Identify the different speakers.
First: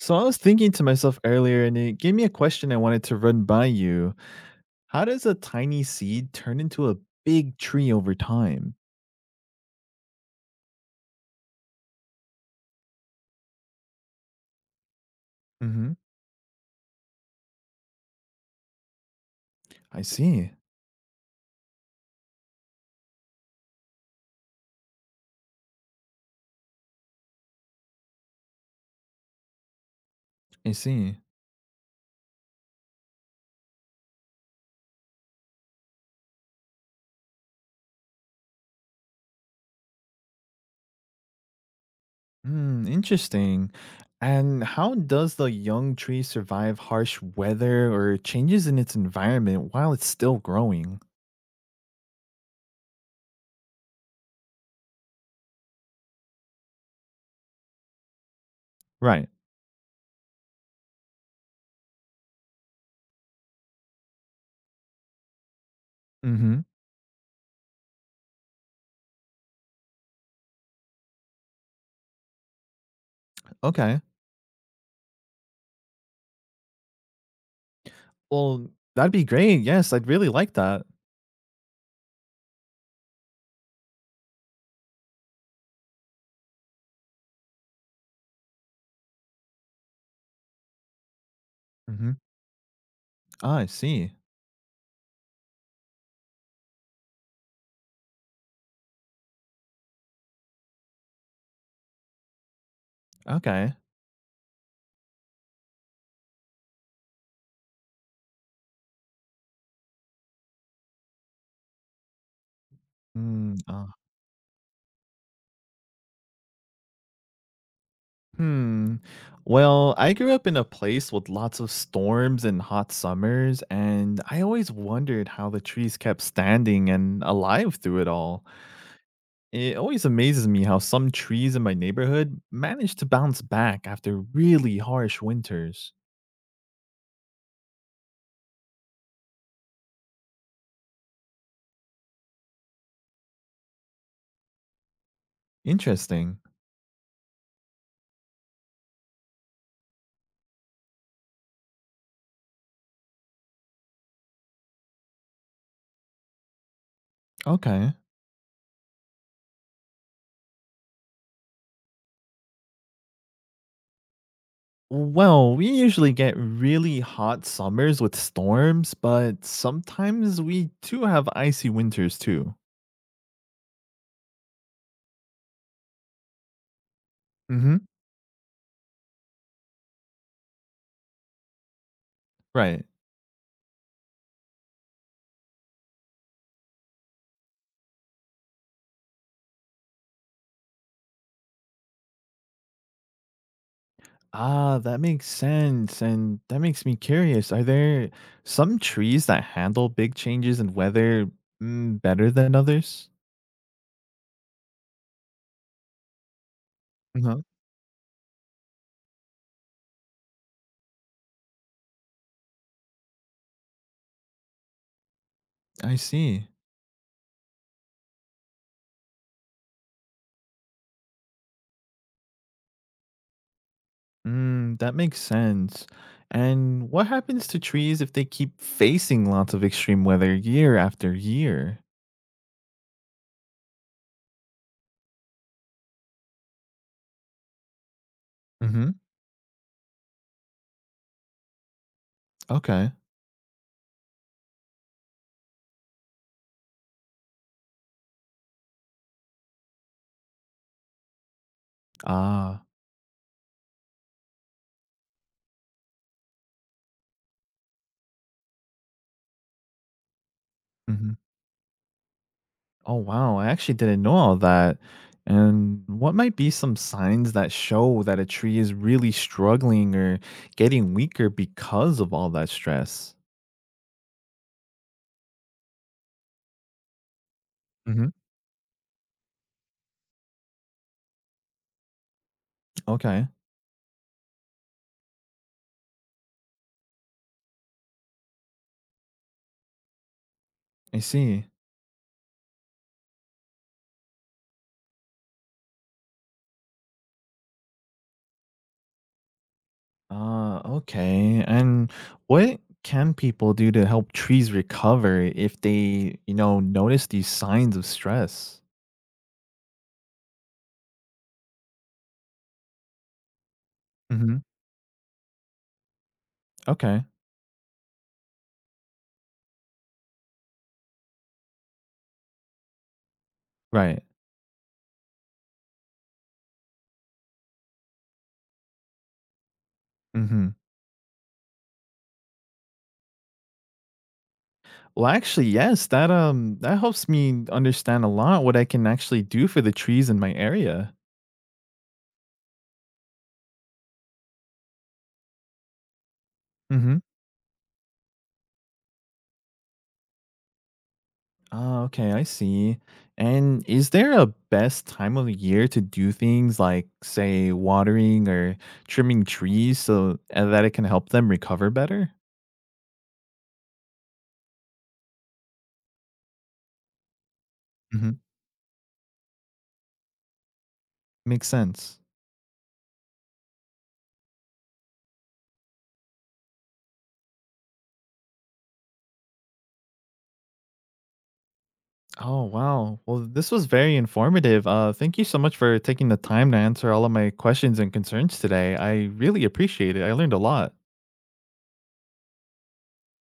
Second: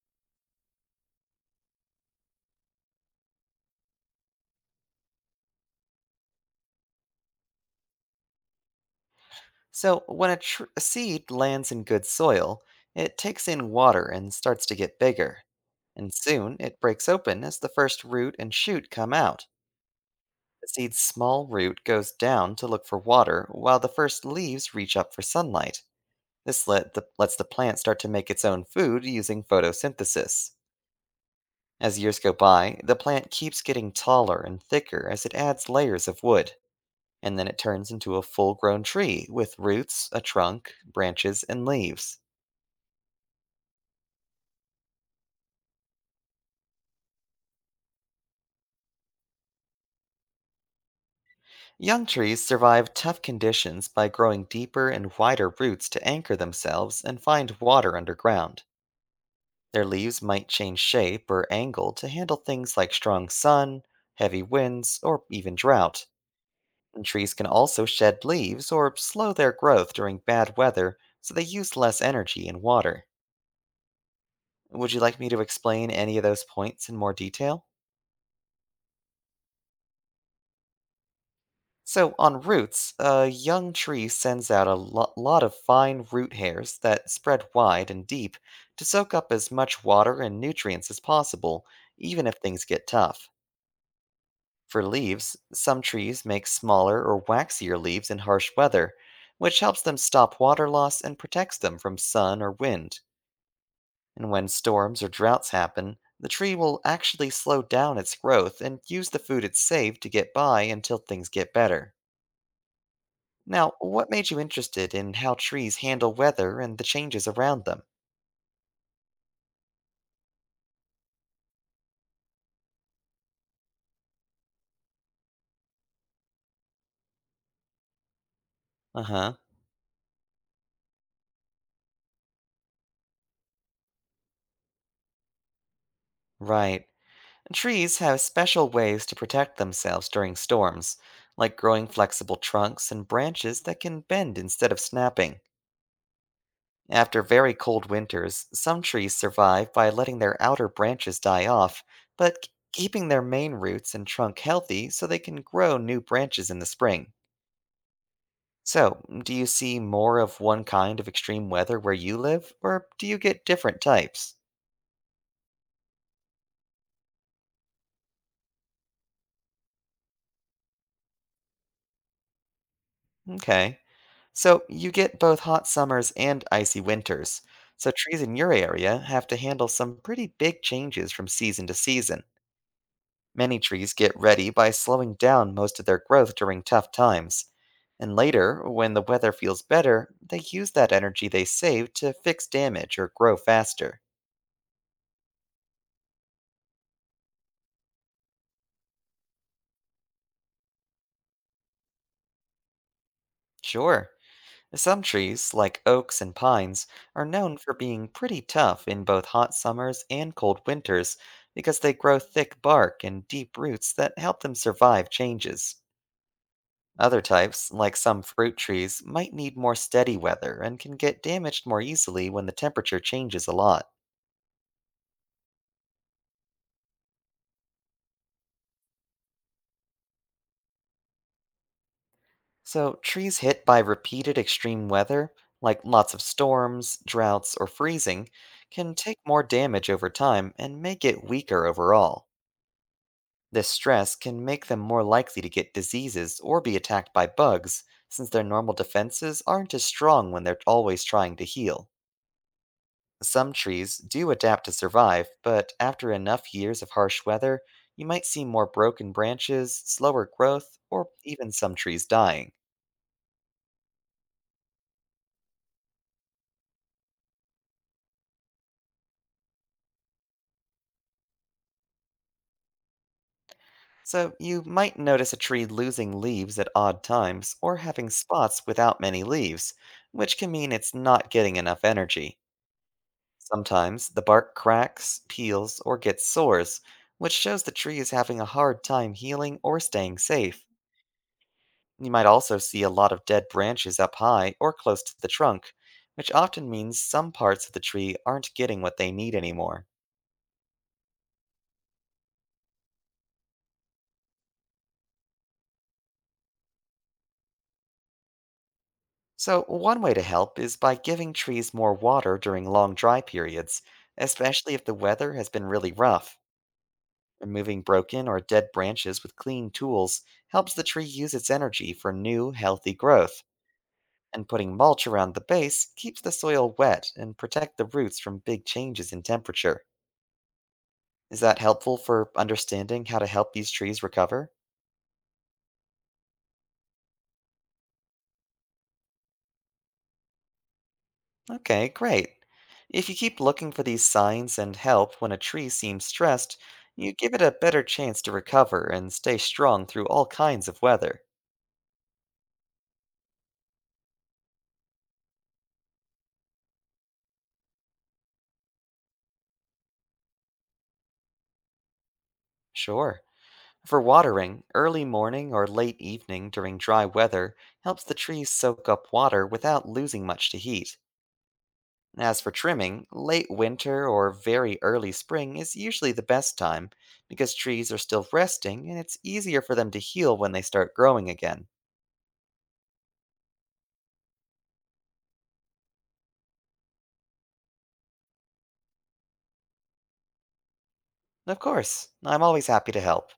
Speaker 1: So I was thinking to myself earlier, and it gave me a question I wanted to run by you. How does a tiny seed turn into a big tree over time?
Speaker 2: So, when a seed lands in good soil, it takes in water and starts to get bigger.
Speaker 1: Hmm.
Speaker 2: And soon it breaks open as the first root and shoot come out.
Speaker 1: I see.
Speaker 2: The seed's small root goes down to look for water while the first leaves reach up for sunlight. This lets the plant start to make its own food using photosynthesis.
Speaker 1: I see.
Speaker 2: As years go by, the plant keeps getting taller and thicker as it adds layers of wood, and then it turns into a full grown tree with roots, a trunk, branches, and leaves.
Speaker 1: Hmm. Interesting. And how does the young tree survive harsh weather or changes in its environment while it's still growing?
Speaker 2: Young trees survive tough conditions by growing deeper and wider roots to anchor themselves and find water underground.
Speaker 1: Right.
Speaker 2: Their leaves might change shape or angle to handle things like strong sun, heavy winds, or even drought.
Speaker 1: Mm-hmm.
Speaker 2: And trees can also shed leaves or slow their growth during bad weather, so they use less energy and water.
Speaker 1: Okay.
Speaker 2: Would you like me to explain any of those points in more detail?
Speaker 1: Well, that'd be great. Yes, I'd really like that.
Speaker 2: So, on roots, a young tree sends out a lot of fine root hairs that spread wide and deep to soak up as much water and nutrients as possible,
Speaker 1: Mm-hmm.
Speaker 2: even if things get tough.
Speaker 1: Ah, I see.
Speaker 2: For leaves, some trees make smaller or waxier leaves in harsh weather, which helps them stop water loss and protects them from sun or wind.
Speaker 1: Okay.
Speaker 2: And when storms or droughts happen, the tree will actually slow down its growth and use the food it saved to get by until things get better.
Speaker 1: Hmm.
Speaker 2: Now, what made you interested in how trees handle weather and the changes around them?
Speaker 1: Hmm. Well, I grew up in a place with lots of storms and hot summers, and I always wondered how the trees kept standing and alive through it all.
Speaker 2: Uh huh.
Speaker 1: It always amazes me how some trees in my neighborhood managed to bounce back after really harsh winters.
Speaker 2: Right. Trees have special ways to protect themselves during storms, like growing flexible trunks and branches that can bend instead of snapping.
Speaker 1: Interesting.
Speaker 2: After very cold winters, some trees survive by letting their outer branches die off, but keeping their main roots and trunk healthy so they can grow new branches in the spring.
Speaker 1: Okay.
Speaker 2: So, do you see more of one kind of extreme weather where you live, or do you get different types?
Speaker 1: Well, we usually get really hot summers with storms, but sometimes we do have icy winters too.
Speaker 2: Okay. So, you get both hot summers and icy winters.
Speaker 1: Mm hmm.
Speaker 2: So, trees in your area have to handle some pretty big changes from season to season.
Speaker 1: Right.
Speaker 2: Many trees get ready by slowing down most of their growth during tough times. And later, when the weather feels better, they use that energy they saved to fix damage or grow faster.
Speaker 1: Ah, that makes sense. And that makes me curious. Are there some trees that handle big changes in weather better than others?
Speaker 2: Sure. Some trees, like oaks and pines, are
Speaker 1: Uh-huh.
Speaker 2: known for being pretty tough in both hot summers and cold winters because they grow thick bark and deep roots that help them survive changes.
Speaker 1: I see.
Speaker 2: Other types, like some fruit trees, might need more steady weather and can get damaged more easily when the temperature changes a lot.
Speaker 1: Mm, that makes sense. And what happens to trees if they keep facing lots of extreme weather year after year?
Speaker 2: So, trees hit by repeated extreme weather, like lots of storms, droughts, or freezing,
Speaker 1: Mm-hmm.
Speaker 2: can take more damage over time and may get weaker overall.
Speaker 1: Okay.
Speaker 2: This stress can make them more likely to get diseases or be attacked by bugs, since their normal defenses aren't as strong when they're always trying to heal.
Speaker 1: Ah.
Speaker 2: Some trees do adapt to survive, but after enough years of harsh weather, you might see more broken branches, slower growth, or
Speaker 1: Mhm.
Speaker 2: even some trees dying.
Speaker 1: Oh wow, I actually didn't know all that. And what might be some signs that show that a tree is really struggling or getting weaker because of all that stress?
Speaker 2: So, you might notice a tree losing leaves at odd times or
Speaker 1: Hmm.
Speaker 2: having spots without many leaves, which can mean it's not getting enough energy.
Speaker 1: Okay,
Speaker 2: Sometimes the bark cracks, peels, or gets sores, which shows the tree is having a hard time healing or staying safe.
Speaker 1: I see.
Speaker 2: You might also see a lot of dead branches up high or close to the trunk, which often means some parts of the tree aren't getting what they need anymore.
Speaker 1: Okay. And what can people do to help trees recover if they, notice these signs of stress?
Speaker 2: So, one way to help is by giving trees more water during long dry periods,
Speaker 1: Hmm.
Speaker 2: especially if the weather has been really rough.
Speaker 1: Okay,
Speaker 2: Removing broken or dead branches with clean tools helps the tree use its energy for new, healthy growth.
Speaker 1: right.
Speaker 2: And putting mulch around the base keeps the soil wet and protect the roots from big changes in temperature.
Speaker 1: Hmm.
Speaker 2: Is that helpful for understanding how to help these trees recover?
Speaker 1: Well, actually, yes, that helps me understand a lot what I can actually do for the trees in my area.
Speaker 2: Okay, great. If you keep looking for these signs and help when a tree seems stressed,
Speaker 1: Mhm.
Speaker 2: you give it a better chance to recover and stay strong through all kinds of weather.
Speaker 1: Oh, okay, I see. And is there a best time of the year to do things like, say, watering or trimming trees so that it can help them recover better?
Speaker 2: Sure. For watering, early morning or late evening during dry weather helps the
Speaker 1: Mhm.
Speaker 2: trees soak up water without losing much to heat.
Speaker 1: Makes sense.
Speaker 2: As for trimming, late winter or very early spring is usually the best time because trees are still resting and it's easier for them to heal when they start growing again.
Speaker 1: Oh, wow. Well, this was very informative. Thank you so much for taking the time to answer all of my questions and concerns today. I really appreciate it. I learned a lot.
Speaker 2: Of course, I'm always happy to help.